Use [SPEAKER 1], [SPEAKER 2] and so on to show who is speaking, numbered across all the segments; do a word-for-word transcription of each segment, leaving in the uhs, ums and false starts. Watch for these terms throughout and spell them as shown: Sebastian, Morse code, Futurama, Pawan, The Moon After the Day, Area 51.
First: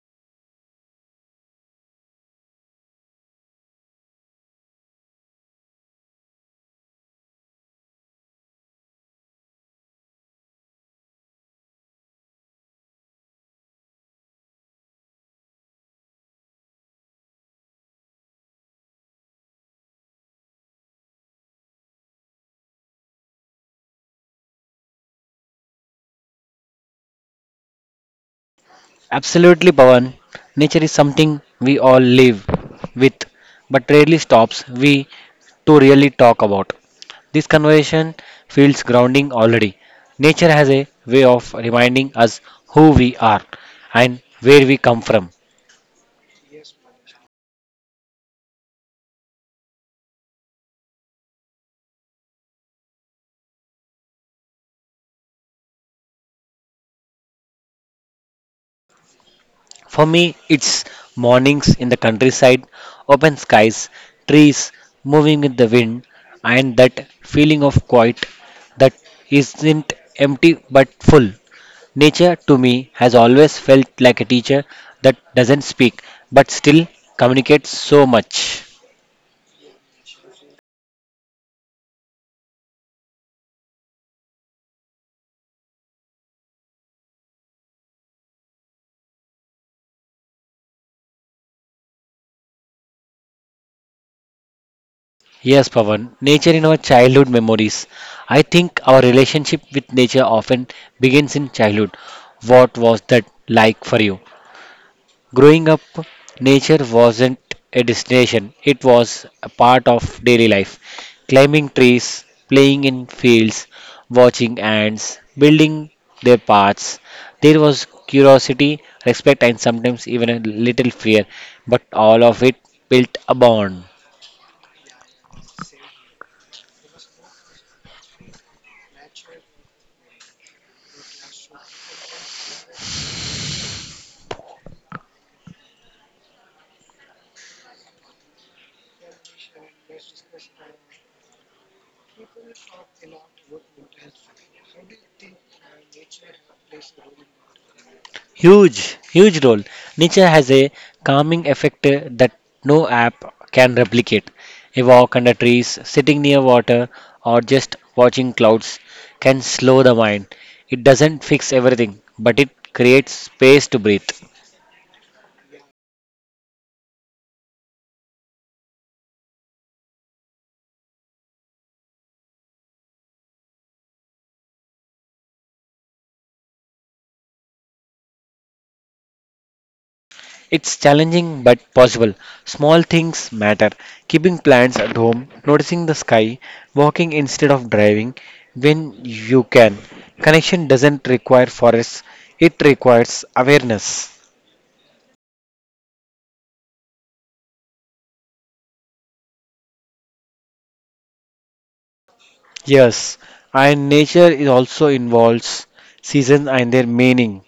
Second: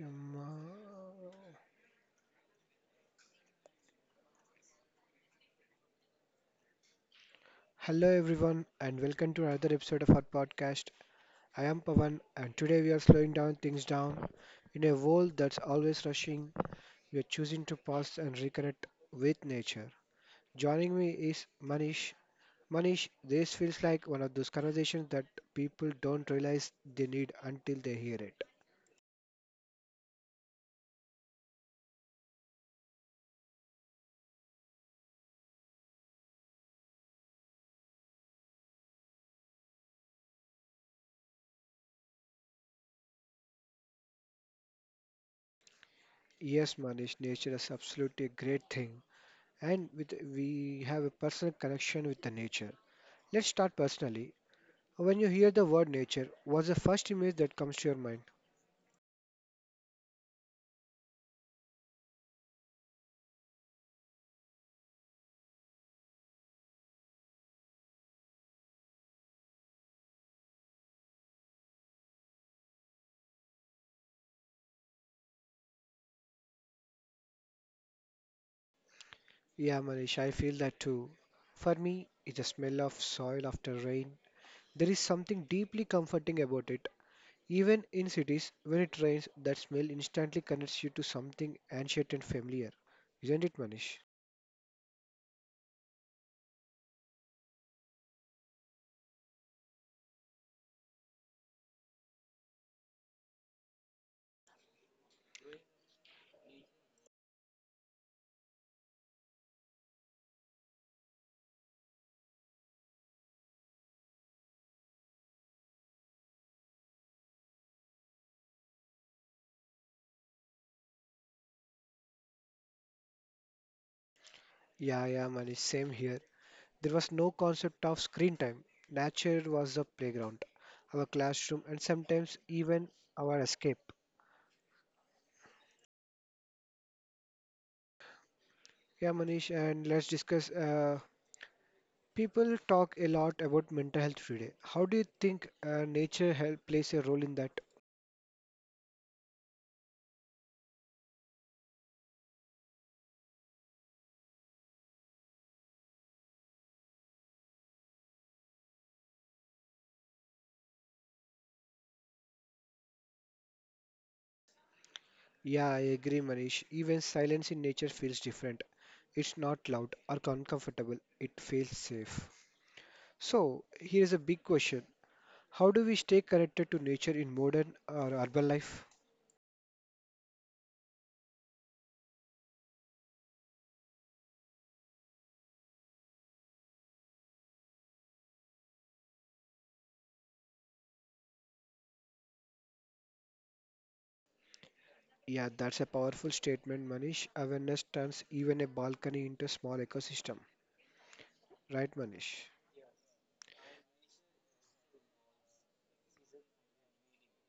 [SPEAKER 1] Um, uh, Hello everyone and welcome to another episode of our podcast. I am Pavan and today we are slowing down things down in a world that's always rushing. We are choosing to pause and reconnect with nature. Joining me is Manish. Manish, this feels like one of those conversations that people don't realize they need until they hear it.
[SPEAKER 2] Absolutely, Pawan. Nature is something we all live with, but rarely stops we to really talk about. This conversation feels grounding already. Nature has a way of reminding us who we are and where we come from.
[SPEAKER 1] Yes, Manish, nature is absolutely a great thing and with we have a personal connection with the nature. Let's start personally. When you hear the word nature, what's the first image that comes to your mind?
[SPEAKER 2] For me, it's mornings in the countryside, open skies, trees moving with the wind, and that feeling of quiet that isn't empty but full. Nature to me has always felt like a teacher that doesn't speak but still communicates so much.
[SPEAKER 1] Yeah, Manish, I feel that too. For me, it's the smell of soil after rain. There is something deeply comforting about it. Even in cities, when it rains, that smell instantly connects you to something ancient and familiar. Isn't it, Manish?
[SPEAKER 2] Yes, Pavan, nature in our childhood memories. I think our relationship with nature often begins in childhood. What was that like for you? Growing up, nature wasn't a destination, it was a part of daily life. Climbing trees, playing in fields, watching ants, building their paths. There was curiosity, respect, and sometimes even a little fear, but all of it built a bond.
[SPEAKER 1] Yeah, yeah, Manish, same here. There was no concept of screen time. Nature was the playground, our classroom, and sometimes even our escape. Yeah, Manish, and let's discuss uh, people talk a lot about mental health today. How do you think uh, nature help plays a role in that?
[SPEAKER 2] Huge, huge role. Nature has a calming effect uh, that no app can replicate. A walk under trees, sitting near water, or just watching clouds can slow the mind. It doesn't fix everything, but it creates space to breathe.
[SPEAKER 1] Yeah, I agree, Manish. Even silence in nature feels different. It's not loud or uncomfortable. It feels safe. So, here is a big question. How do we stay connected to nature in modern or urban life?
[SPEAKER 2] It's challenging but possible. Small things matter. Keeping plants at home, noticing the sky, walking instead of driving when you can. Connection doesn't require forests, it requires awareness.
[SPEAKER 1] Yeah, that's a powerful statement, Manish. Awareness turns even a balcony into a small ecosystem. Right, Manish?
[SPEAKER 2] Yes, and nature is also involves seasons and their meaning.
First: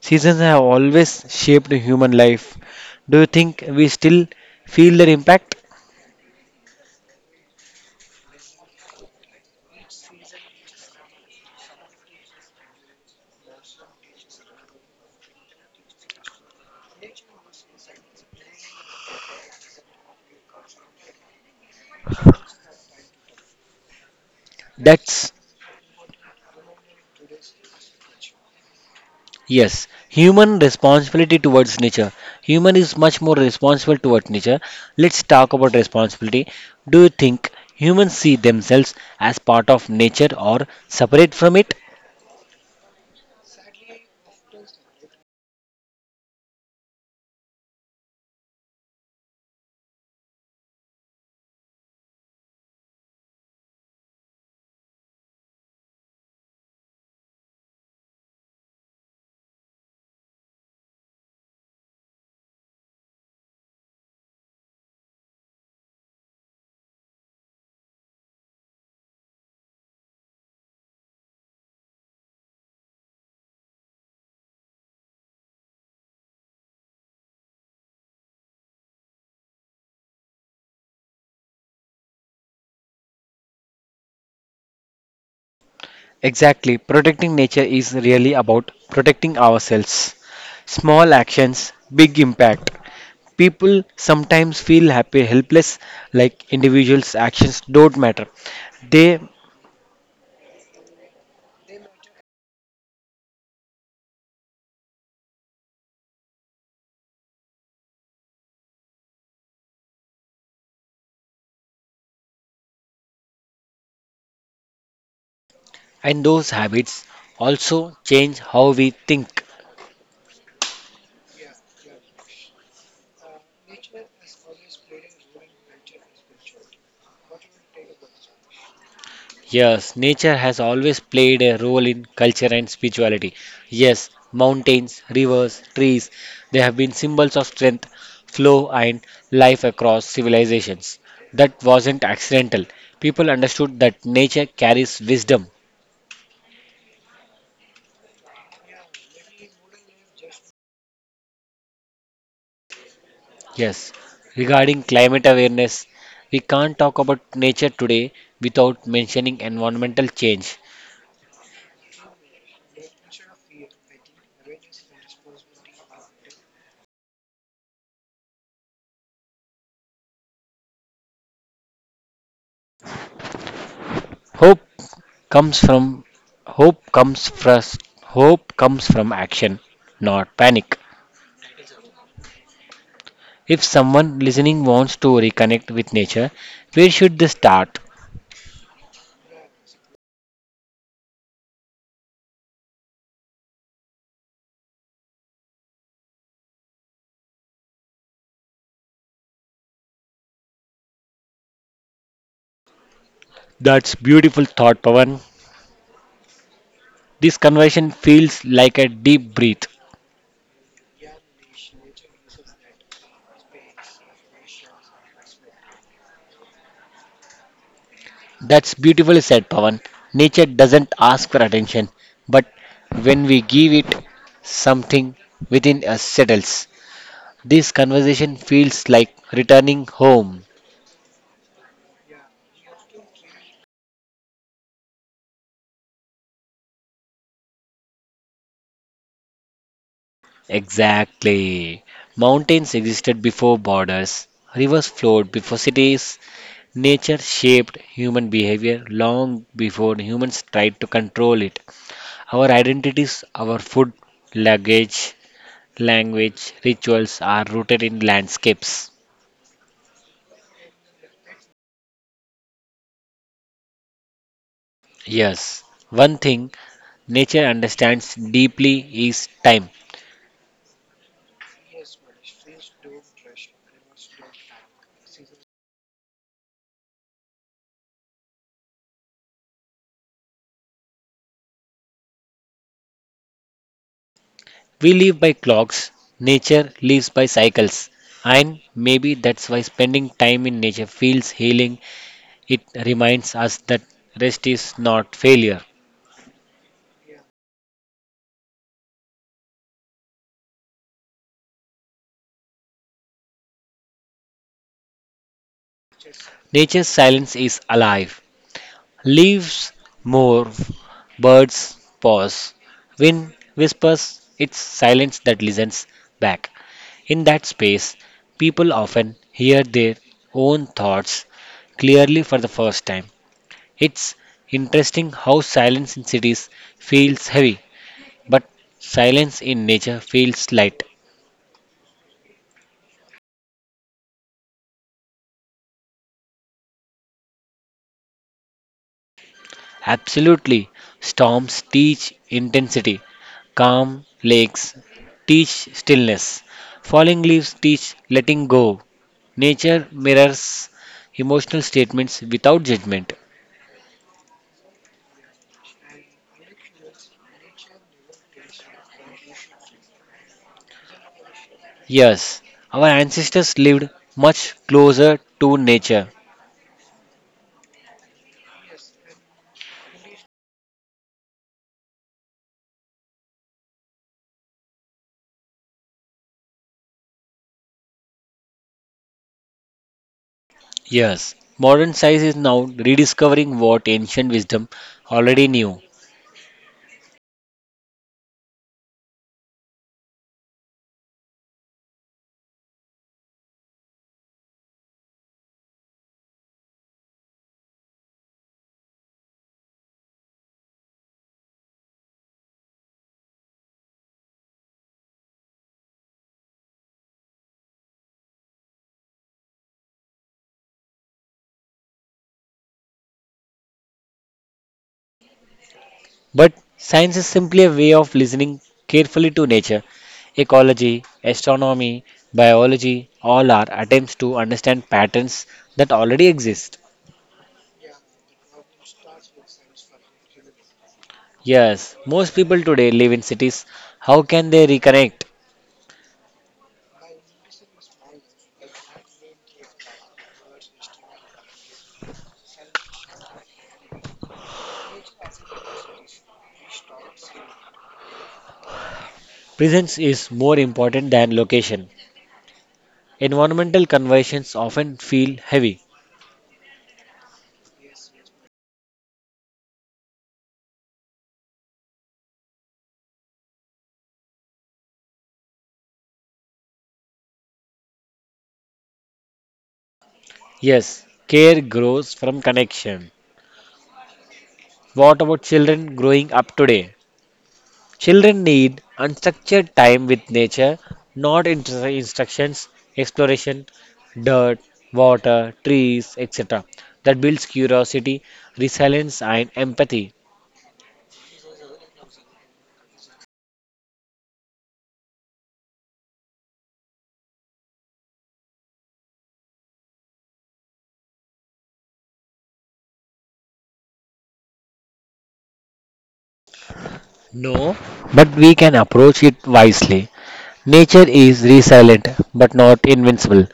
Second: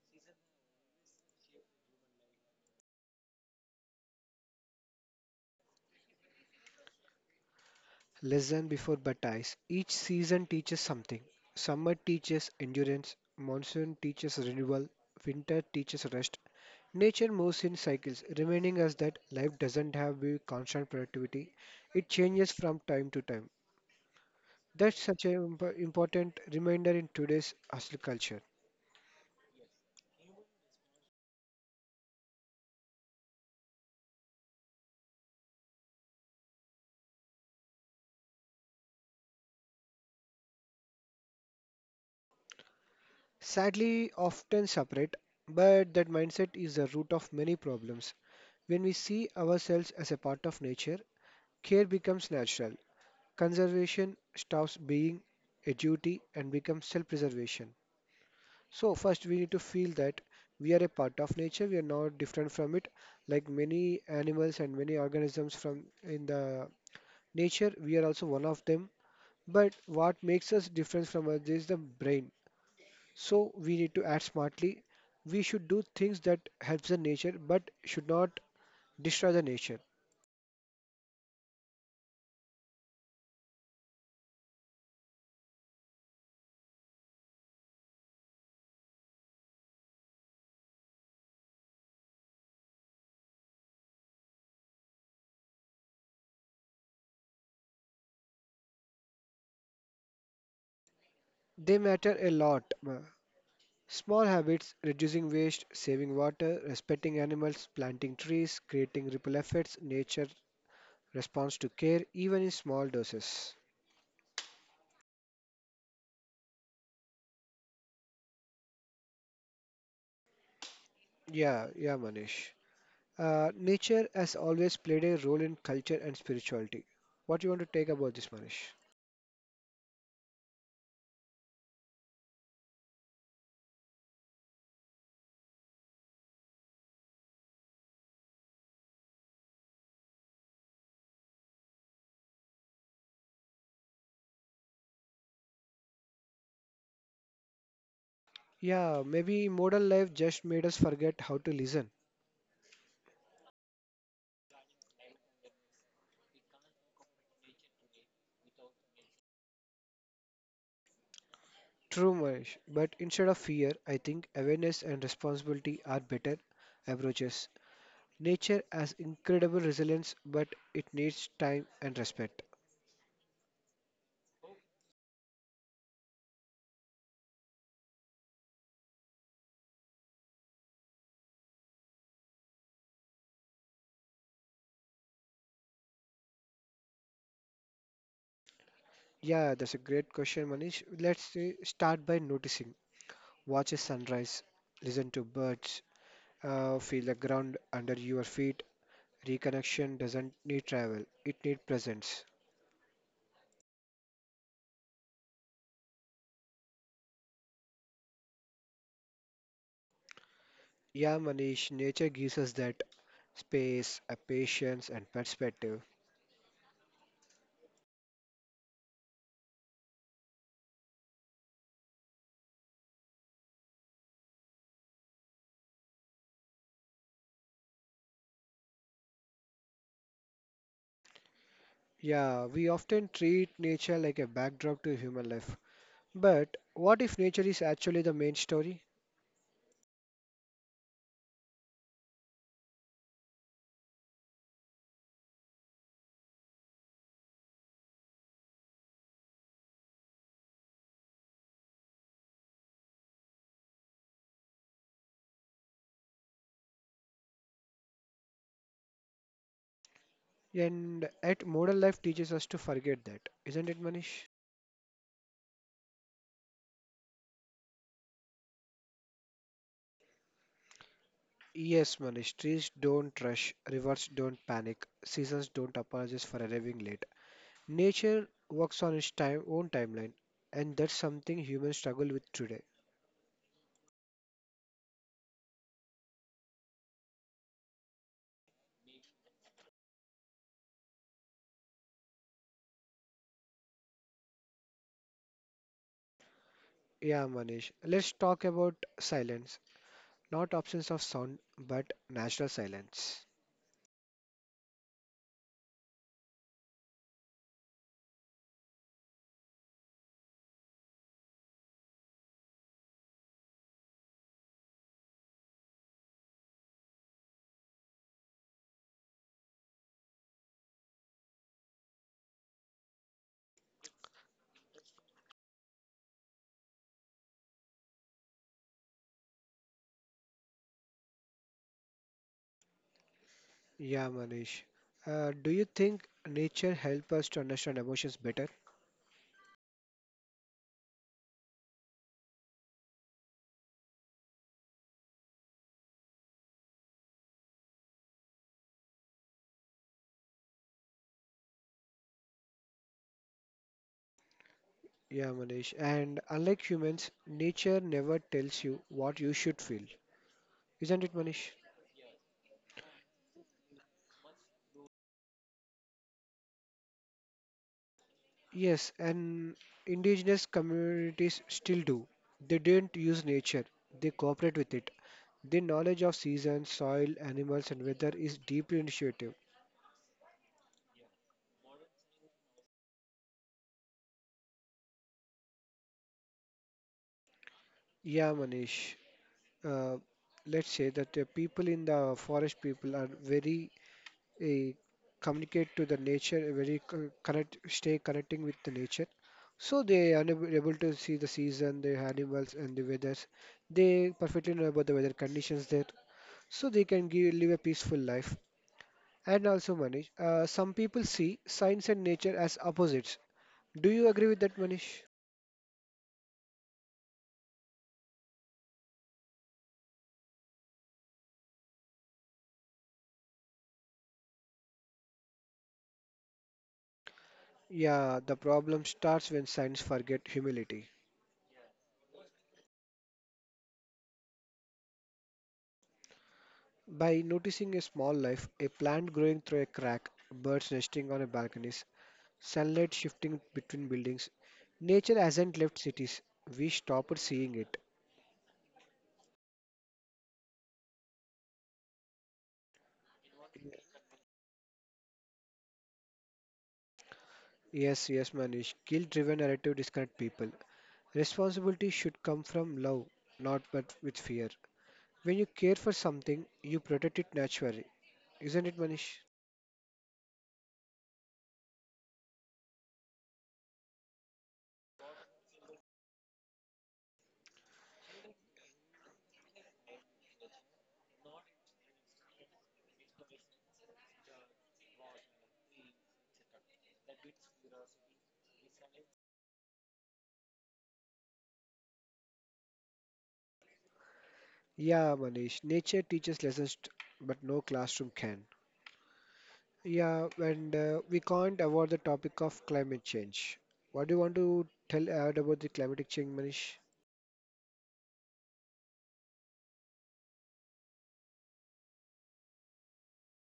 [SPEAKER 2] Seasons have always shaped human life. Do you think we still feel their impact?
[SPEAKER 1] Less than Before but Baptize. Each season teaches something. Summer teaches endurance, monsoon teaches renewal, winter teaches rest. Nature moves in cycles, reminding us that life doesn't have be constant productivity. It changes from time to time. That's such
[SPEAKER 2] That's
[SPEAKER 1] an imp- important reminder in today's hustle culture.
[SPEAKER 2] yes. Human responsibility towards nature. Human is much more responsible towards nature. Let's talk about responsibility. Do you think humans see themselves as part of nature or separate from it?
[SPEAKER 1] Sadly, often separate, but that mindset is the root of many problems. When we see ourselves as a part of nature, care becomes natural. Conservation stops being a duty and becomes self preservation. So, first, we need to feel that we are a part of nature, we are not different from it. Like many animals and many organisms from in the nature, we are also one of them. But what makes us different from others is the brain. So, we need to act smartly. We should do things that helps the nature but should not destroy the nature.
[SPEAKER 2] Exactly. Protecting nature is really about protecting ourselves. Small actions, big impact. People sometimes feel happy, helpless, like individuals' actions don't matter. They
[SPEAKER 1] They matter a lot. uh, Small habits, reducing waste, saving water, respecting animals, planting trees, creating ripple effects, nature responds to care, even in small doses.
[SPEAKER 2] and those habits also change how we think.
[SPEAKER 1] Yeah, yeah, Manish. Uh, nature has always played a role in culture and spirituality. What do you want to take about this, Manish?
[SPEAKER 2] Yes, nature has always played a role in culture and spirituality. Yes, mountains, rivers, trees, they have been symbols of strength, flow, and life across civilizations. That wasn't accidental. People understood that nature carries wisdom.
[SPEAKER 1] Yeah, maybe modern life just made us forget how to listen.
[SPEAKER 2] Yes, regarding climate awareness, we can't talk about nature today without mentioning environmental change.
[SPEAKER 1] True, Manish. But instead of fear, I think awareness and responsibility are better approaches. Nature has incredible resilience, but it needs time and respect.
[SPEAKER 2] Hope comes from Hope comes first. Hope comes from action, not panic. If someone listening wants to reconnect with nature, where should they start?
[SPEAKER 1] Yeah, that's a great question, Manish. Let's say start by noticing. Watch a sunrise, listen to birds, uh, feel the ground under your feet. Reconnection doesn't need travel, it needs presence.
[SPEAKER 2] That's beautiful thought, Pavan. This conversation feels like a deep breath.
[SPEAKER 1] Yeah, Manish, nature gives us that space, a patience, and perspective.
[SPEAKER 2] That's beautifully said, Pavan. Nature doesn't ask for attention, but when we give it, something within us settles. This conversation feels like returning home.
[SPEAKER 1] Yeah, we often treat nature like a backdrop to human life. But what if nature is actually the main story?
[SPEAKER 2] Exactly. Mountains existed before borders, rivers flowed before cities, nature shaped human behavior long before humans tried to control it. Our identities, our food, luggage, language, rituals are rooted in landscapes.
[SPEAKER 1] And at modern life teaches us to forget that, isn't it, Manish?
[SPEAKER 2] Yes, one thing nature understands deeply is time.
[SPEAKER 1] Yes, Manish. Trees don't rush, rivers don't panic, seasons don't apologize for arriving late. Nature works on its time own timeline, and that's something humans struggle with today.
[SPEAKER 2] We live by clocks, nature lives by cycles. And maybe that's why spending time in nature feels healing. It reminds us that rest is not failure.
[SPEAKER 1] Yeah, Manish. Let's talk about silence. Not absence of sound, but natural silence.
[SPEAKER 2] Nature's silence is alive. Leaves move, birds pause, wind whispers, it's silence that listens back. In that space, people often hear their own thoughts clearly for the first time. It's interesting how silence in cities feels heavy, but silence in nature feels light.
[SPEAKER 1] Yeah, Manish. Uh, do you think nature helps us to understand emotions better?
[SPEAKER 2] Absolutely. Storms teach intensity. Calm lakes teach stillness. Falling leaves teach letting go. Nature mirrors emotional statements without judgment.
[SPEAKER 1] Yeah, Manish. And unlike humans, nature never tells you what you should feel. Isn't it, Manish?
[SPEAKER 2] Yes, our ancestors lived much closer to nature.
[SPEAKER 1] Yes, and indigenous communities still do. They didn't use nature, they cooperate with it. Their knowledge of seasons, soil, animals, and weather is deeply intuitive.
[SPEAKER 2] Yes, modern science is now rediscovering what ancient wisdom already knew.
[SPEAKER 1] Yeah, Manish. Uh, let's say that the people in the forest people are very eh, communicate to the nature, eh, very co- connect, stay connecting with the nature. So they are unab- able to see the season, the animals, and the weathers. They perfectly know about the weather conditions there, so they can give, live a peaceful life. And also, Manish, uh, some people see science and nature as opposites. Do you agree with that, Manish?
[SPEAKER 2] But science is simply a way of listening carefully to nature. Ecology, astronomy, biology, all are attempts to understand patterns that already exist.
[SPEAKER 1] Yeah, the problem starts when science forget humility.
[SPEAKER 2] Yes, most people today live in cities. How can they reconnect?
[SPEAKER 1] By noticing a small life, a plant growing through a crack, birds nesting on a balconies, sunlight shifting between buildings, nature hasn't left cities. We stopped seeing it.
[SPEAKER 2] Presence is more important than location. Environmental conversations often feel heavy.
[SPEAKER 1] Yes, yes, Manish. Guilt-driven narrative disconnect people. Responsibility should come from love, not but with fear. When you care for something, you protect it naturally. Isn't it, Manish?
[SPEAKER 2] Yes, care grows from connection. What about children growing up today? Children need unstructured time with nature, not instru- instructions, exploration, dirt, water, trees, et cetera. That builds curiosity, resilience, and empathy.
[SPEAKER 1] Yeah, Manish. Nature teaches lessons, t- but no classroom can. Yeah, and uh, we can't avoid the topic of climate change. What do you want to tell add about the climatic change, Manish?
[SPEAKER 2] No, but we can approach it wisely. Nature is resilient, but not invincible.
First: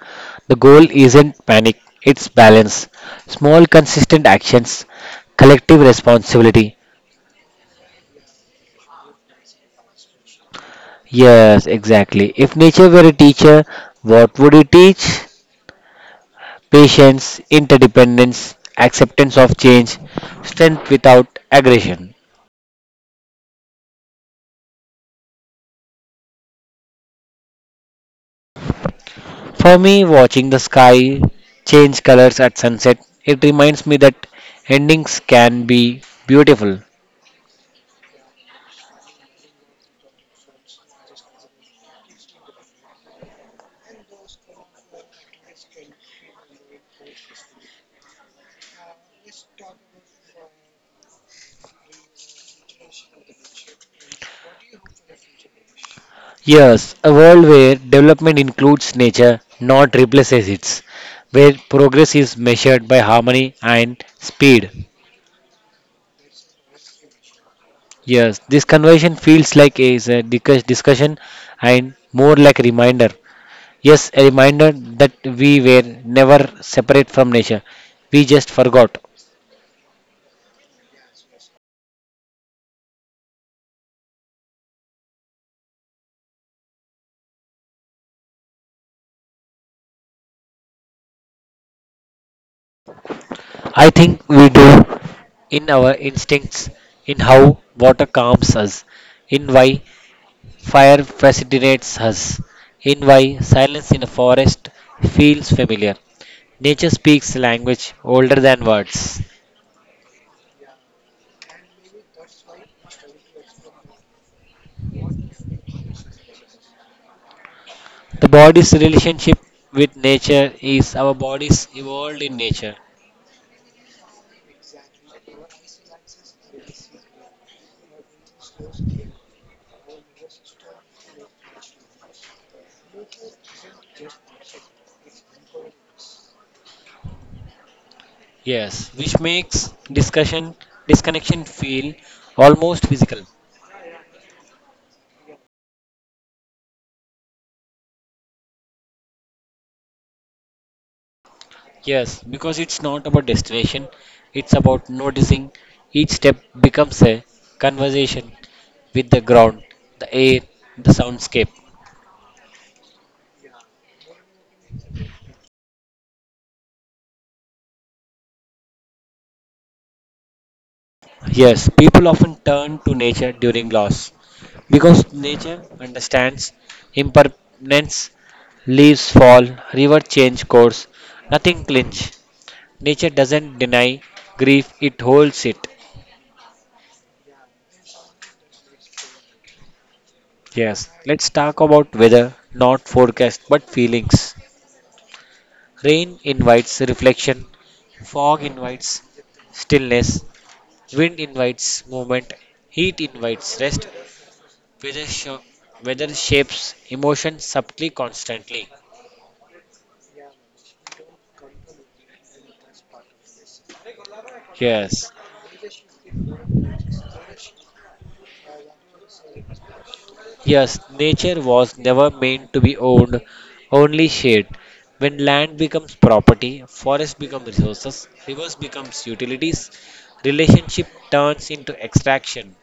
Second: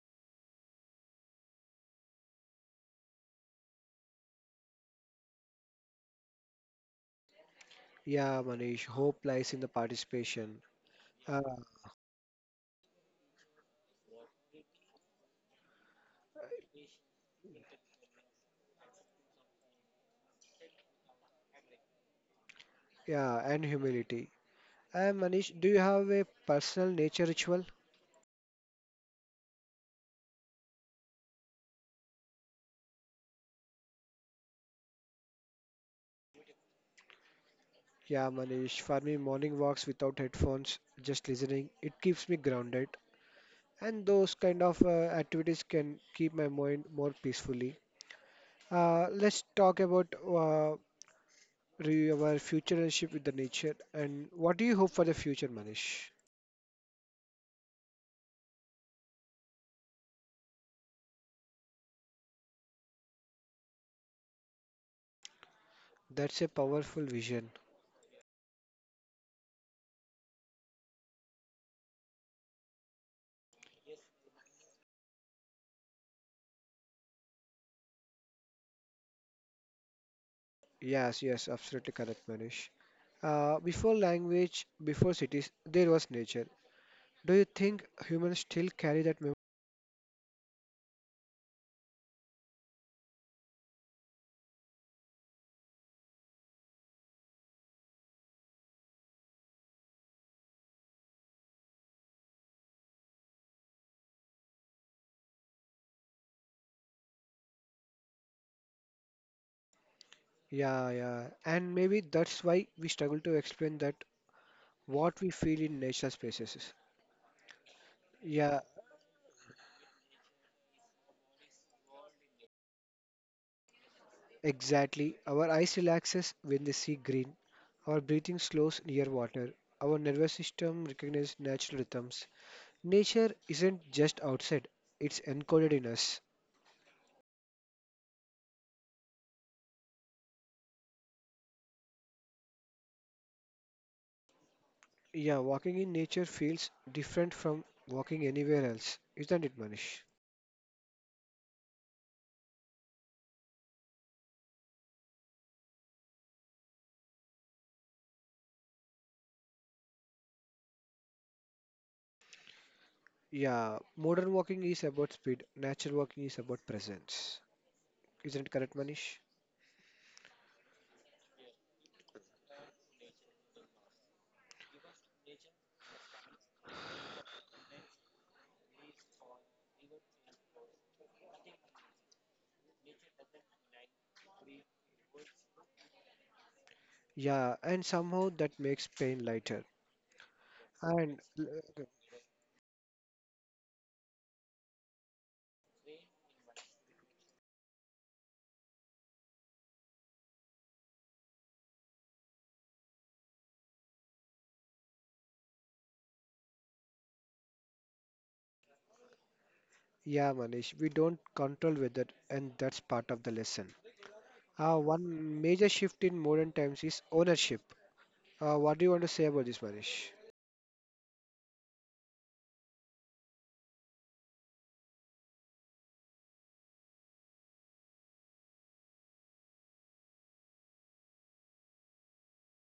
[SPEAKER 2] The goal isn't panic, it's balance. Small, consistent actions, collective responsibility.
[SPEAKER 1] Yeah, Manish, hope lies in the participation. Uh,
[SPEAKER 2] Yes, exactly. If nature were a teacher, what would it teach? Patience, interdependence, acceptance of change, strength without aggression.
[SPEAKER 1] yeah, and humility. Uh, Manish, do you have a personal nature ritual?
[SPEAKER 2] For me, watching the sky change colors at sunset, it reminds me that endings can be beautiful.
[SPEAKER 1] Yeah, Manish, for me, morning walks without headphones, just listening, it keeps me grounded. And those kind of uh, activities can keep my mind more peacefully. Uh, let's talk about uh, review our future relationship with the nature and what do you hope for the future, Manish?
[SPEAKER 2] Yes, a world where development includes nature, not replaces it, where progress is measured by harmony and speed.
[SPEAKER 1] That's a powerful vision.
[SPEAKER 2] Yes, this conversation feels like is a discuss- discussion and more like a reminder. Yes, a reminder that we were never separate from nature. We just forgot.
[SPEAKER 1] Yes, yes, absolutely correct, Manish. Uh, before language, before cities, there was nature. Do you think humans still carry that memory?
[SPEAKER 2] I think we do in our instincts, in how water calms us, in why fire fascinates us, in why silence in a forest feels familiar. Nature speaks language older than words.
[SPEAKER 1] Yeah, yeah, and maybe that's why we struggle to explain that what we feel in natural spaces.
[SPEAKER 2] The
[SPEAKER 1] Yeah,
[SPEAKER 2] body's relationship with nature is our bodies evolved in nature.
[SPEAKER 1] exactly. Our eyes relaxes when they see green. Our breathing slows near water. Our nervous system recognizes natural rhythms. Nature isn't just outside, it's encoded in us.
[SPEAKER 2] Yes, which makes discussion disconnection feel almost physical.
[SPEAKER 1] Yeah, walking in nature feels different from walking anywhere else, isn't it, Manish?
[SPEAKER 2] Yes, because it's not about destination, it's about noticing each step becomes a conversation with the ground, the air, the soundscape.
[SPEAKER 1] Yeah, modern walking is about speed, natural walking is about presence. Isn't it correct, Manish?
[SPEAKER 2] Yes, people often turn to nature during loss because nature understands impermanence, leaves fall, river change course, nothing clinch. Nature doesn't deny grief, it holds it.
[SPEAKER 1] Yeah, and somehow that makes pain lighter.
[SPEAKER 2] Yes,
[SPEAKER 1] And
[SPEAKER 2] let's talk
[SPEAKER 1] uh,
[SPEAKER 2] about weather, not forecast, but feelings. Rain invites reflection, fog invites stillness, wind invites movement, heat invites rest. Weather, sho- weather shapes emotion subtly, constantly.
[SPEAKER 1] yeah, Manish, we don't control weather, and that's part of the lesson. Uh,
[SPEAKER 2] Yes,
[SPEAKER 1] one major shift in modern times is ownership. Uh, what do you want to say about this, Manish?
[SPEAKER 2] yes, nature was never meant to be owned, only shared. When land becomes property, forests become resources, rivers becomes utilities, relationship turns into extraction.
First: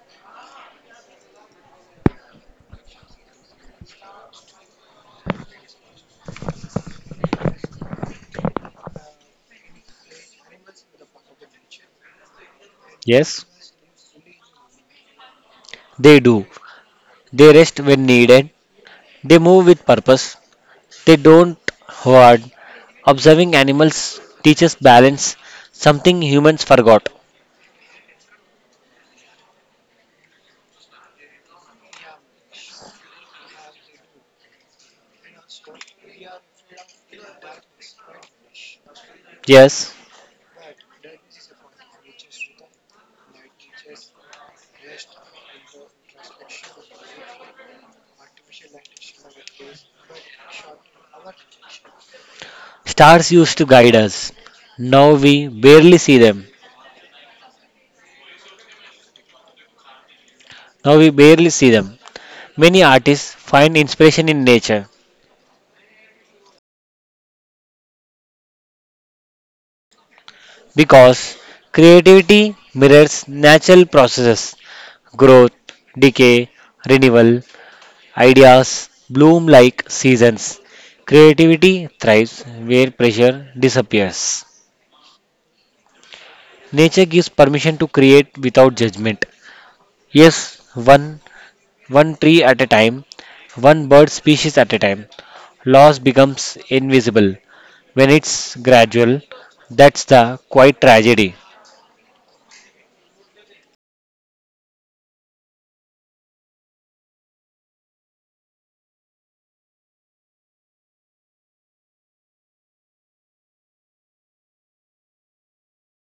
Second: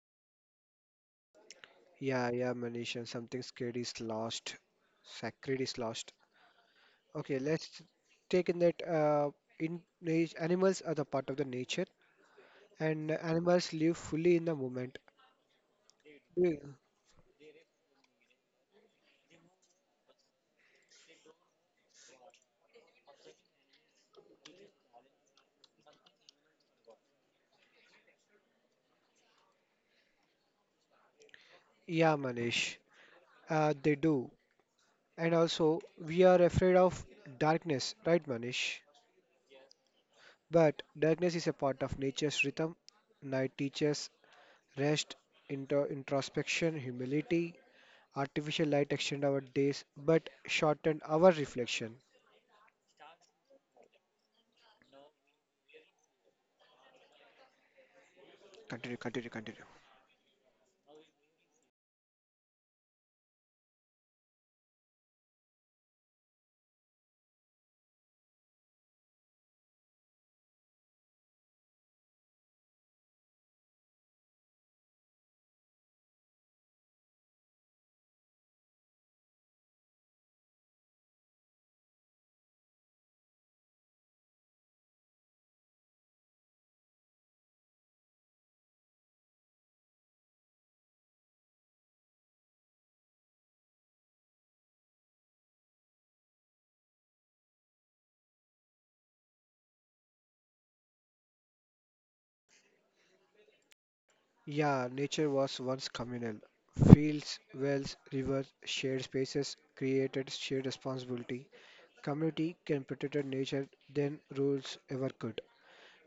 [SPEAKER 1] Yeah, yeah, Manish, and something scared is lost, sacred is lost. Okay, let's take in that uh, in nat- animals are the part of the nature, and
[SPEAKER 2] Yes,
[SPEAKER 1] animals live fully in the moment.
[SPEAKER 2] they do.
[SPEAKER 1] We-
[SPEAKER 2] They rest when needed. They move with purpose. They don't hoard. Observing animals teaches balance, something humans forgot.
[SPEAKER 1] Yeah, Manish, uh, they do. And also, we are afraid of darkness, right, Manish?
[SPEAKER 2] Yes,
[SPEAKER 1] But darkness is a part of nature's rhythm. Night teaches rest, intro introspection, humility. Artificial light extend our days, but shorten our reflection.
[SPEAKER 2] stars used to guide us. Now we barely see them.
[SPEAKER 1] Continue, continue, continue.
[SPEAKER 2] Now we barely see them. Many artists find inspiration in nature because creativity mirrors natural processes growth, decay, renewal. Ideas bloom like seasons. Creativity thrives where pressure disappears. Nature gives permission to create without judgment. Yes, one one tree at a time, one bird species at a time. Loss becomes invisible when it's gradual. That's the quiet tragedy.
[SPEAKER 1] Yeah, nature was once communal. Fields, wells, rivers, shared spaces created shared responsibility. Community can protect nature than rules ever could.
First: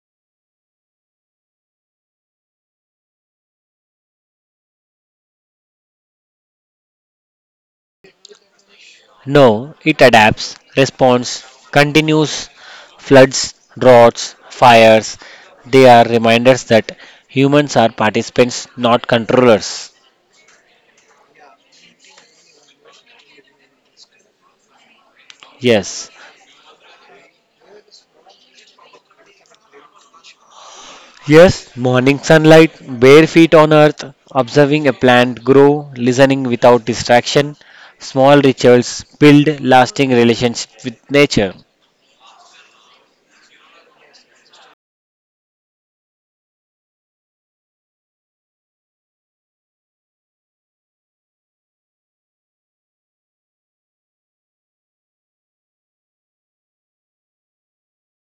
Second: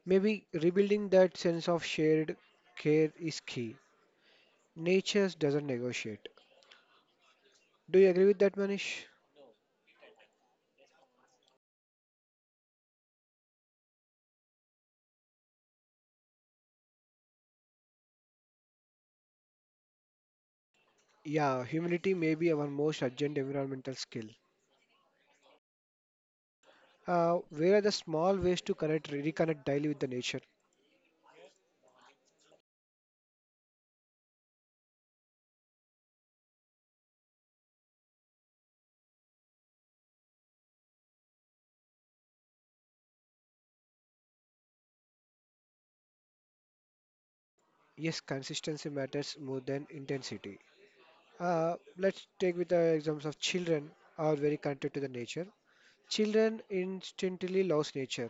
[SPEAKER 1] Maybe rebuilding that sense of shared care is key. Nature doesn't negotiate. Do you agree with that, Manish?
[SPEAKER 2] No, it adapts, responds, continues, floods, droughts, fires. They are reminders that humans are participants, not controllers.
[SPEAKER 1] Yeah, humility may be our most urgent environmental skill.
[SPEAKER 2] Yes.
[SPEAKER 1] Uh, where are the small ways to connect, reconnect daily with the nature?
[SPEAKER 2] Yes, morning sunlight, bare feet on earth, observing a plant grow, listening without distraction. Small rituals build lasting relations with nature.
[SPEAKER 1] Yes, consistency matters more than intensity. Uh, let's take with the examples of children are very connected to the nature. Children instantly loves nature,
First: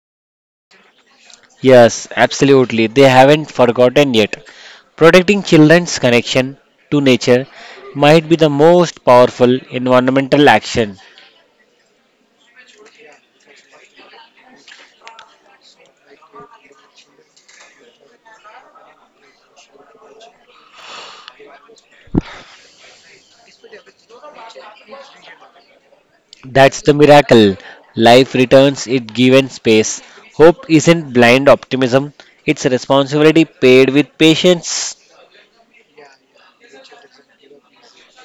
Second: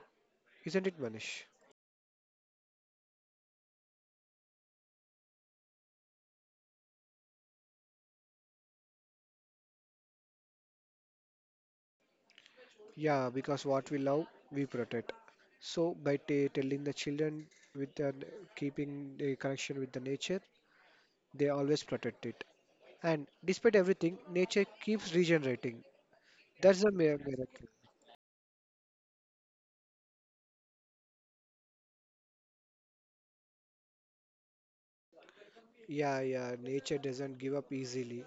[SPEAKER 1] isn't it, Manish?
[SPEAKER 2] Yes, absolutely. They haven't forgotten yet. Protecting children's connection to nature might be the most powerful environmental action.
[SPEAKER 1] Yeah, because what we love, we protect. So by t telling the children with the keeping the connection with the nature, they always protect it. And despite everything, nature keeps regenerating.
[SPEAKER 2] That's
[SPEAKER 1] That's a
[SPEAKER 2] the
[SPEAKER 1] mir-
[SPEAKER 2] miracle.
[SPEAKER 1] miracle.
[SPEAKER 2] Life returns it given space. Hope isn't blind optimism, it's a responsibility paid with patience.
[SPEAKER 1] Yeah, yeah, nature doesn't give up easily.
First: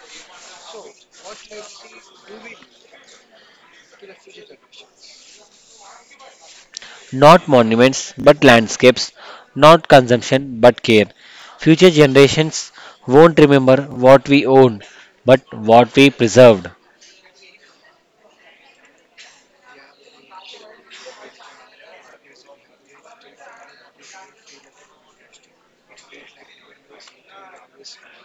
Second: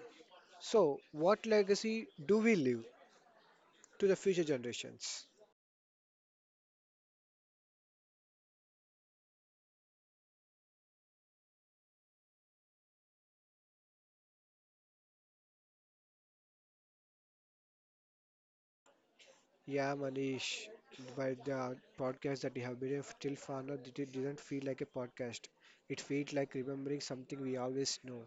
[SPEAKER 1] So, what legacy do we leave to the future generations?
[SPEAKER 2] Not monuments, but landscapes. Not consumption, but care. Future generations won't remember what we own, but what we preserved.
[SPEAKER 1] Yeah, Manish, by the podcast that you have been if till far now, it didn't feel like a podcast. It felt like remembering something we always know.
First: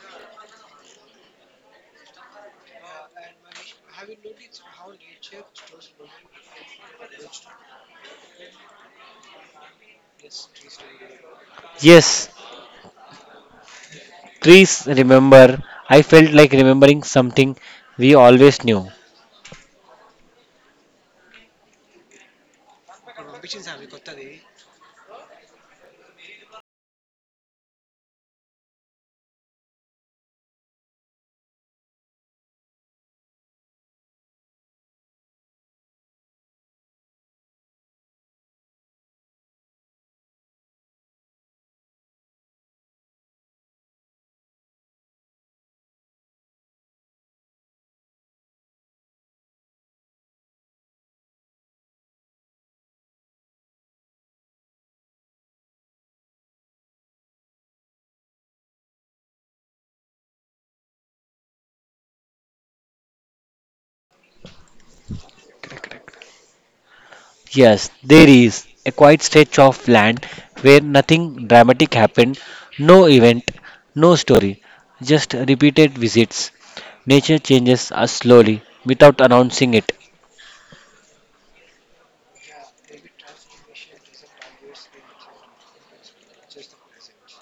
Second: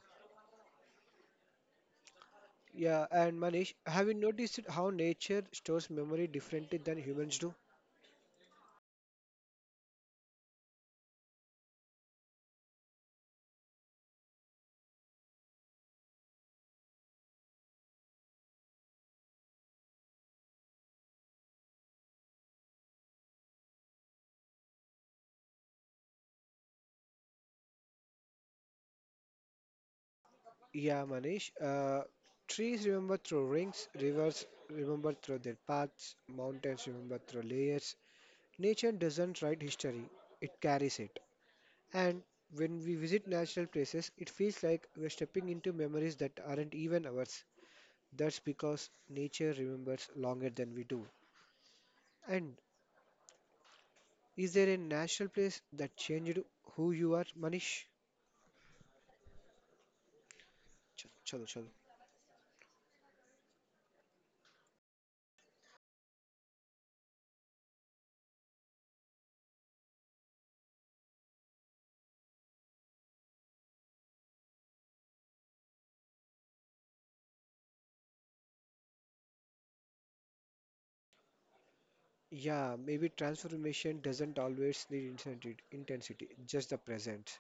[SPEAKER 1] Yeah, and Manish, have you noticed how nature stores memory differently than humans do?
[SPEAKER 2] Yes, trees remember, I felt like remembering something we always knew.
[SPEAKER 1] Yeah, Manish. Uh, trees remember through rings, rivers remember through their paths, mountains remember through layers. Nature doesn't write history, it carries it. And when we visit natural places, it feels like we're stepping into memories that aren't even ours. That's because nature remembers longer than we do. And is there a natural place that changed who you are, Manish? Ch- Chalo, chalo.
[SPEAKER 2] Yes, there is a quiet stretch of land where nothing dramatic happened, no event, no story, just repeated visits. Nature changes us slowly without announcing it.
[SPEAKER 1] Yeah, maybe transformation doesn't always need intensity, intensity, just the present.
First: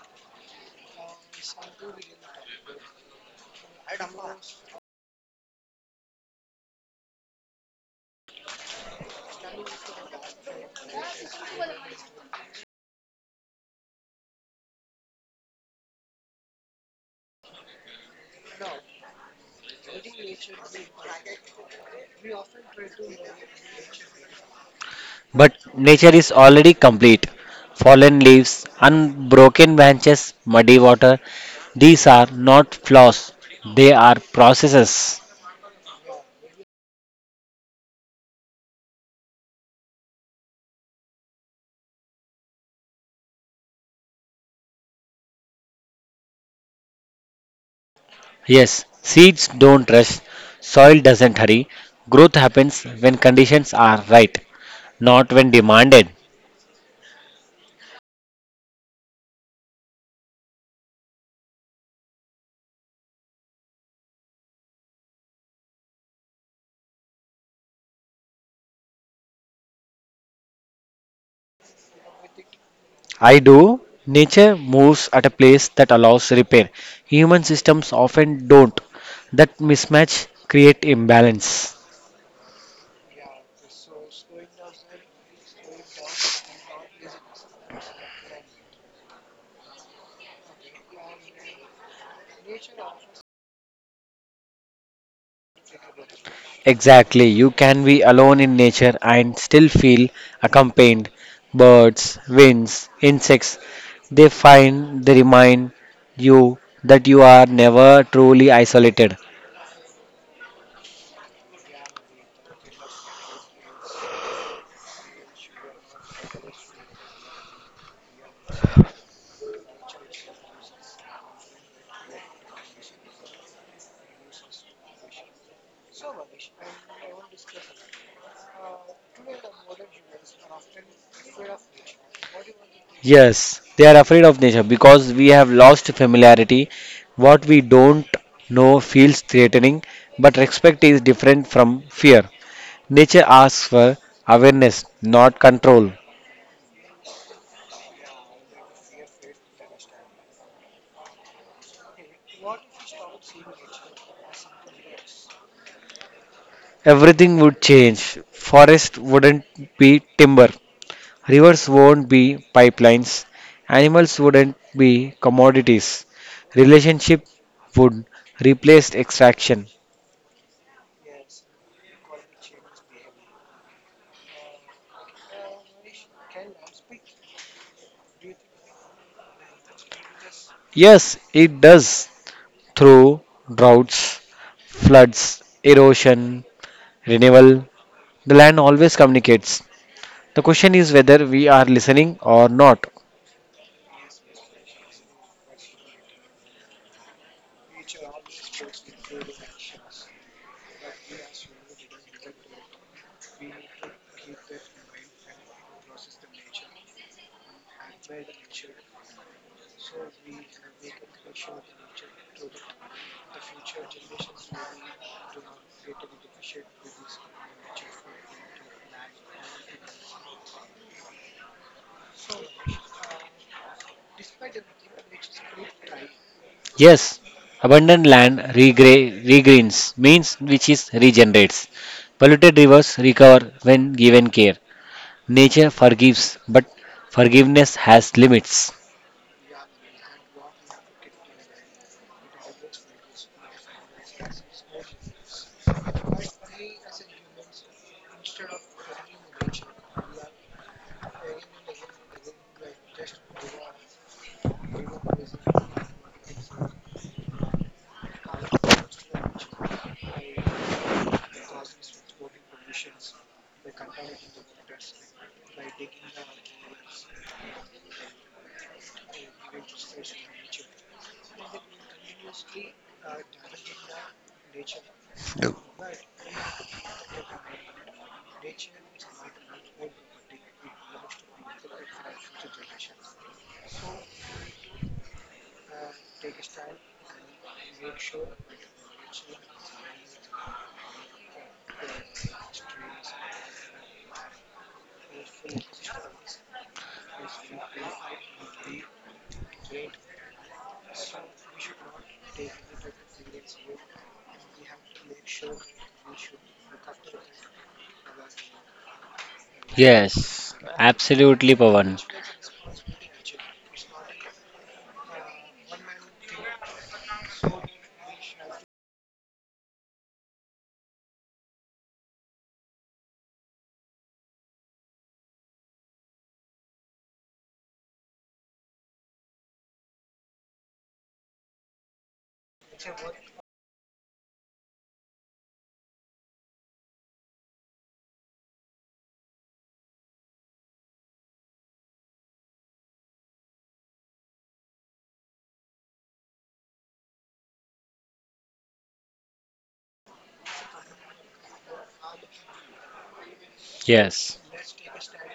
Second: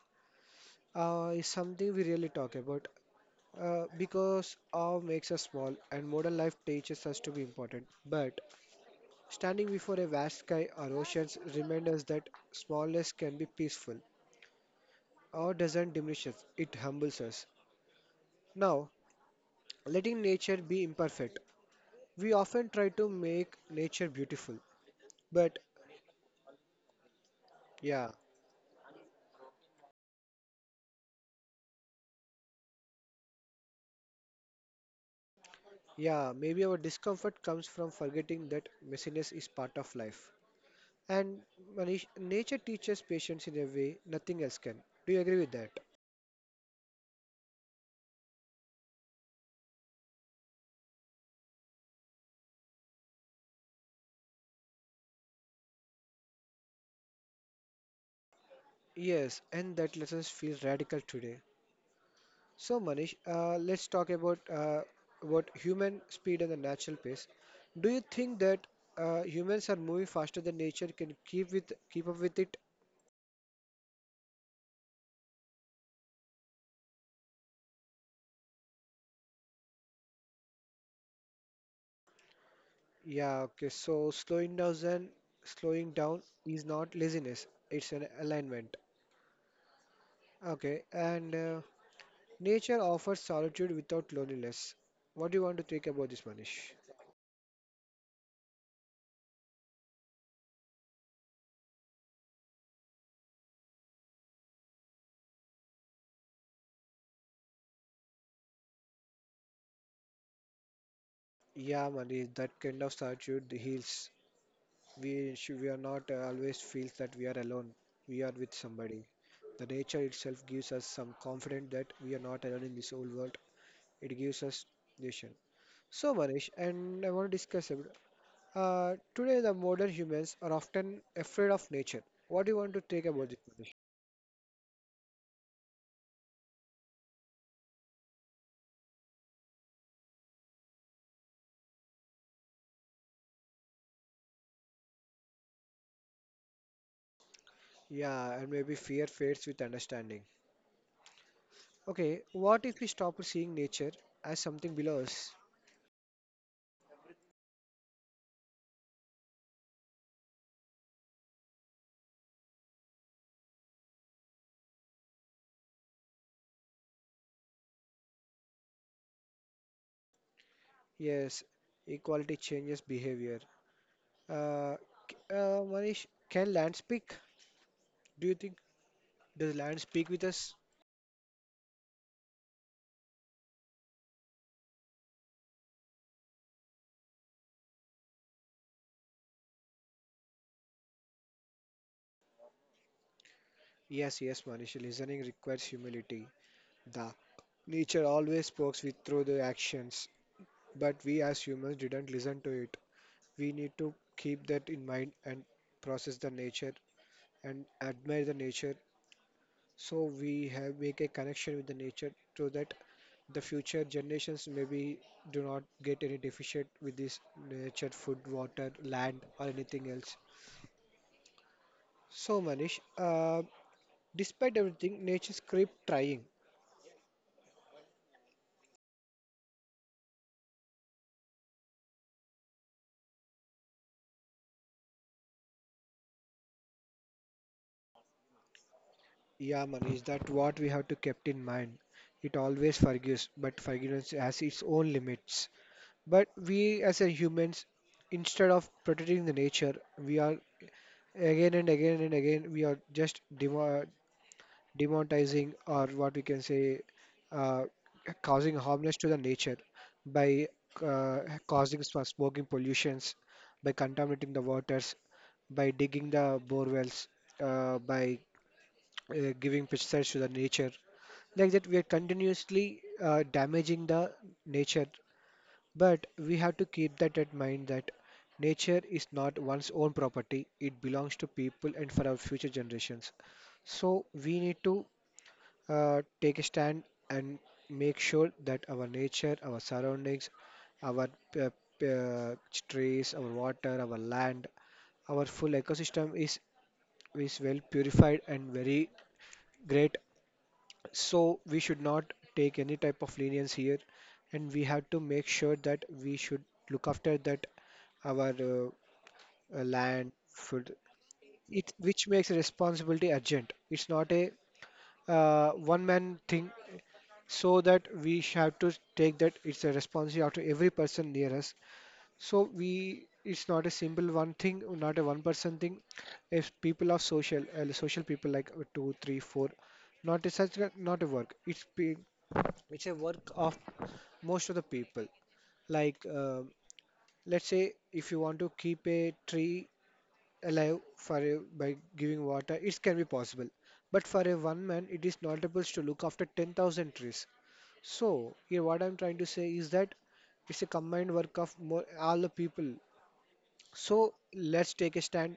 [SPEAKER 1] Uh, is something we really talk about uh, because awe makes us small and modern life teaches us to be important. But standing before a vast sky or oceans reminds us that smallness can be peaceful. Awe doesn't diminish us, it humbles us. Now, letting nature be imperfect. We often try to make nature beautiful,
[SPEAKER 2] But
[SPEAKER 1] but
[SPEAKER 2] nature is already complete.
[SPEAKER 1] yeah,
[SPEAKER 2] Fallen leaves, unbroken branches, muddy water, these are not flaws, they are processes.
[SPEAKER 1] yeah, maybe our discomfort comes from forgetting that messiness is part of life. And Manish, nature teaches patience in a way nothing else can. Do you agree with that?
[SPEAKER 2] Yes, seeds don't rush, soil doesn't hurry. Growth happens when conditions are right, not when demanded.
[SPEAKER 1] Yes, and that lesson feels radical today. So Manish, uh, let's talk about uh, about human speed and the natural pace. Do you think that uh, humans are moving faster than nature can keep with keep up with it?
[SPEAKER 2] I do. Nature moves at a pace that allows repair. Human systems often don't. That mismatch create imbalance.
[SPEAKER 1] Yeah, okay. So slowing down, and slowing down is not laziness, it's an alignment. Okay, and uh, nature offers solitude without loneliness. What do you want to think about this, Manish?
[SPEAKER 2] Exactly. You can be alone in nature and still feel accompanied. Birds, winds, insects, they find, they remind you that you are never truly isolated.
[SPEAKER 1] Yeah, Manish, that kind of solitude heals. We sh we are not uh, always feels that we are alone. We are with somebody. The nature itself gives us some confidence that we are not alone in this whole world. It gives us nation. So, Manish, and I want to discuss ab- Uh, today, the modern humans are often afraid of nature. What do you want to take about this,
[SPEAKER 2] Yes,
[SPEAKER 1] Manish?
[SPEAKER 2] they are afraid of nature because we have lost familiarity. What we don't know feels threatening, but respect is different from fear. Nature asks for awareness, not control.
[SPEAKER 1] Yeah, and maybe fear fades with understanding. Okay, what if we stop seeing nature as something below us?
[SPEAKER 2] Everything would change. Forest wouldn't be timber. Rivers won't be pipelines. Animals wouldn't be commodities. Relationship would replace extraction.
[SPEAKER 1] Yes, equality changes behavior. Uh, c- uh, Manish, can land speak? Do you think does land speak with us?
[SPEAKER 2] Yes, it does. Through droughts, floods, erosion, renewal, the land always communicates. The question is whether we are listening or not.
[SPEAKER 1] Yes, yes, Manish. Listening requires humility. The nature always speaks with through the actions, but we as humans didn't listen to it. We need to keep that in mind and process the nature and admire the nature, so we have make a connection with the nature so that the future generations maybe do not get any deficient with this nature, food, water, land, or anything else. So Manish, uh, despite everything, nature keep trying.
[SPEAKER 2] Yes, abundant land regra- regreens means which is regenerates. Polluted rivers recover when given care. Nature forgives, but forgiveness has limits.
[SPEAKER 1] Yeah Manish, that what we have to kept in mind. It always forgives, but forgiveness has its own limits. But we as a humans, instead of protecting the nature, we are again and again and again, we are just demo- demonetizing, or what we can say, uh, causing harmless to the nature by uh, causing sm- smoking pollutions, by contaminating the waters, by digging the bore wells, uh, by uh, giving pesticides to the nature. Like that, we are continuously uh, damaging the nature.
[SPEAKER 2] Yeah.
[SPEAKER 1] But we have to keep that in mind that nature is not one's own property, it belongs to people and for our future generations. So we need to uh, take a stand and make sure that our nature, our surroundings, our uh, uh, trees, our water, our land, our full ecosystem is is well purified and very great. So we should not take any type of lenience here, and we have to make sure that we should look after that our uh, uh, land,
[SPEAKER 2] Yes,
[SPEAKER 1] food,
[SPEAKER 2] absolutely,
[SPEAKER 1] it
[SPEAKER 2] Pavan.
[SPEAKER 1] which makes responsibility urgent. It's not a uh, one-man thing, so that we sh- have to take that it's a responsibility after every person near us. So we, it's not a simple one thing, not a one-person thing. If people are social, uh, social people like uh, two, three, four, not a such a, not a work. It's pe- it's a work of most of the people, like um let's say if you want to keep a tree alive for a, by giving water it can be possible, but for a one man it is not able to look after ten thousand trees. So here what I'm trying to say is that it's a combined work of more, all the people. So
[SPEAKER 2] Yes.
[SPEAKER 1] let's take a stand,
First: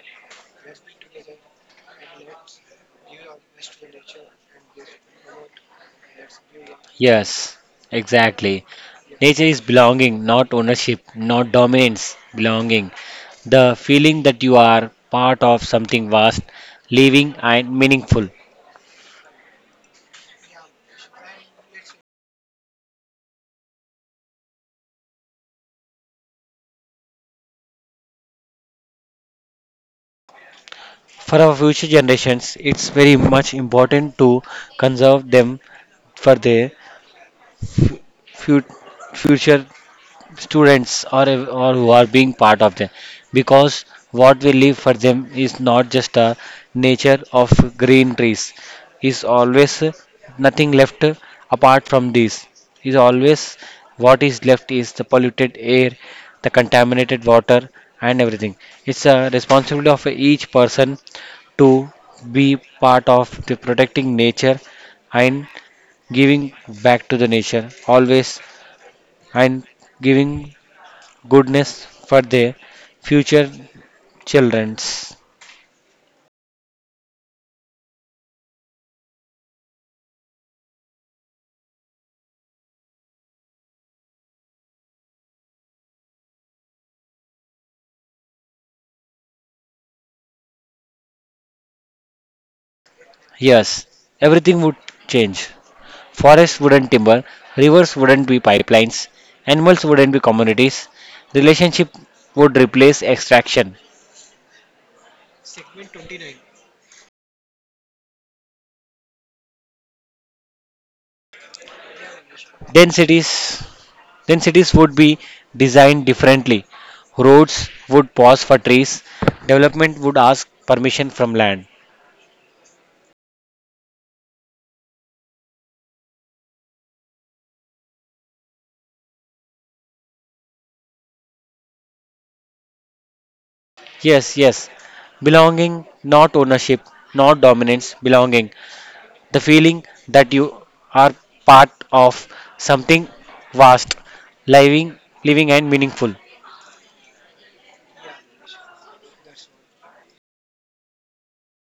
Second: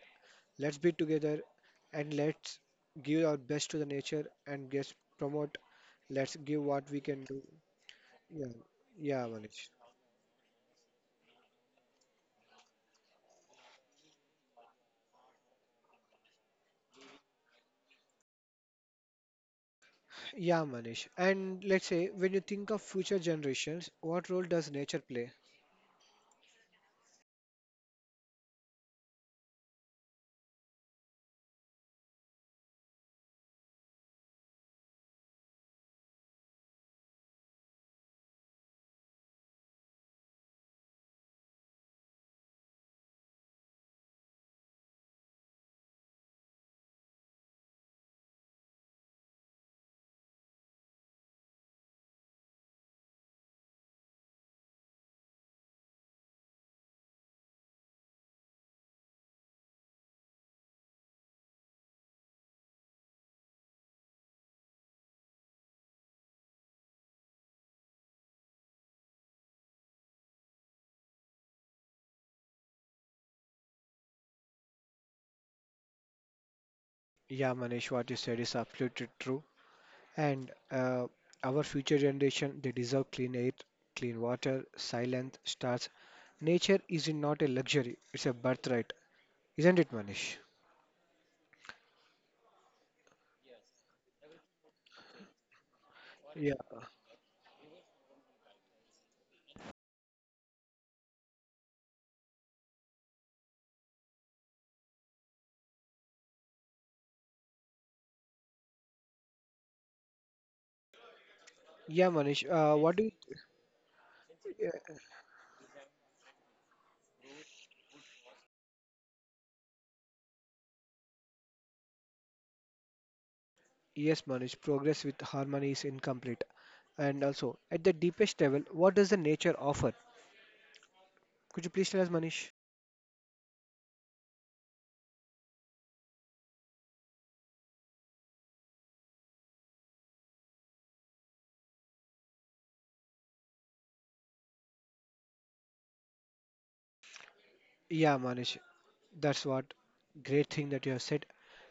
[SPEAKER 1] let's be together, and let's give our best to the nature and just promote, let's give what we can do.
[SPEAKER 2] Yes,
[SPEAKER 1] Yeah,
[SPEAKER 2] exactly.
[SPEAKER 1] yeah,
[SPEAKER 2] Nature is
[SPEAKER 1] Manish.
[SPEAKER 2] belonging, not ownership, not dominance, belonging. The feeling that you are part of something vast, living, and meaningful.
[SPEAKER 1] Yeah, Manish. And let's say, when you think of future generations, what role does nature play?
[SPEAKER 2] For our future generations, it's very much important to conserve them for their fut- future students or or who are being part of them because what we leave for them is not just a nature of green trees is always nothing left apart from this is always what is left is the polluted air the contaminated water and everything it's a responsibility of each person to be part of the protecting nature and giving back to the nature always and giving goodness for their future children's.
[SPEAKER 1] Yeah, Manish, what you said is absolutely true. And uh, our future generation, they deserve clean air, clean water, silent stars. Nature is not a luxury; it's a birthright, isn't it, Manish?
[SPEAKER 2] Yes, everything would change. Forests
[SPEAKER 1] Yeah,
[SPEAKER 2] wouldn't timber, rivers wouldn't be pipelines, animals wouldn't be communities, relationship would replace extraction.
[SPEAKER 1] yeah, Manish. Uh,
[SPEAKER 2] Then
[SPEAKER 1] what do you,
[SPEAKER 2] cities, then cities would
[SPEAKER 1] uh,
[SPEAKER 2] be designed differently. Roads would pause for trees, development would ask permission from land.
[SPEAKER 1] yes, Manish, progress with harmony is incomplete. And also, at the deepest level, what does the nature offer? Could you please tell us, Manish?
[SPEAKER 2] Yes, yes. Belonging, not ownership, not dominance, belonging. The feeling that you are part of something vast, living, living and meaningful.
[SPEAKER 1] Yeah, Manish, that's what great thing that you have said.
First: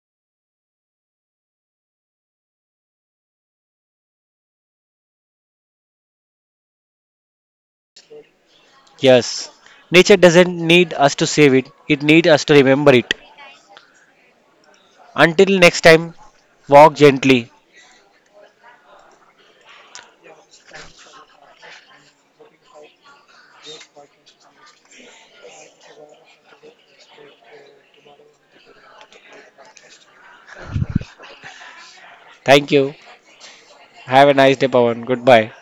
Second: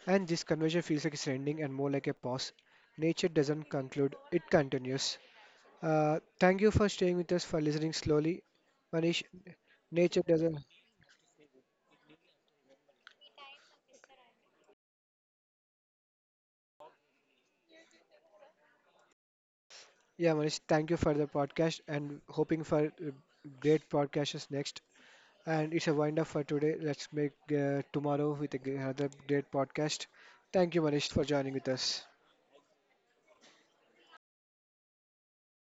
[SPEAKER 1] And this conversation feels like it's ending and more like a pause. Nature doesn't conclude, it continues. Uh, thank you for staying with us, for listening slowly. Manish,
[SPEAKER 2] Yes. Nature
[SPEAKER 1] nature
[SPEAKER 2] doesn't
[SPEAKER 1] doesn't.
[SPEAKER 2] need us to save it, it needs us to remember it. Until next time, walk gently.
[SPEAKER 1] Yeah, Manish, thank you for the podcast and hoping for uh, great podcasts next. And it's a wind up for today. Let's make uh, tomorrow with a g- another great podcast. Thank you, Manish, for joining with us.
[SPEAKER 2] Thank you. Have a nice day, Pawan. Goodbye.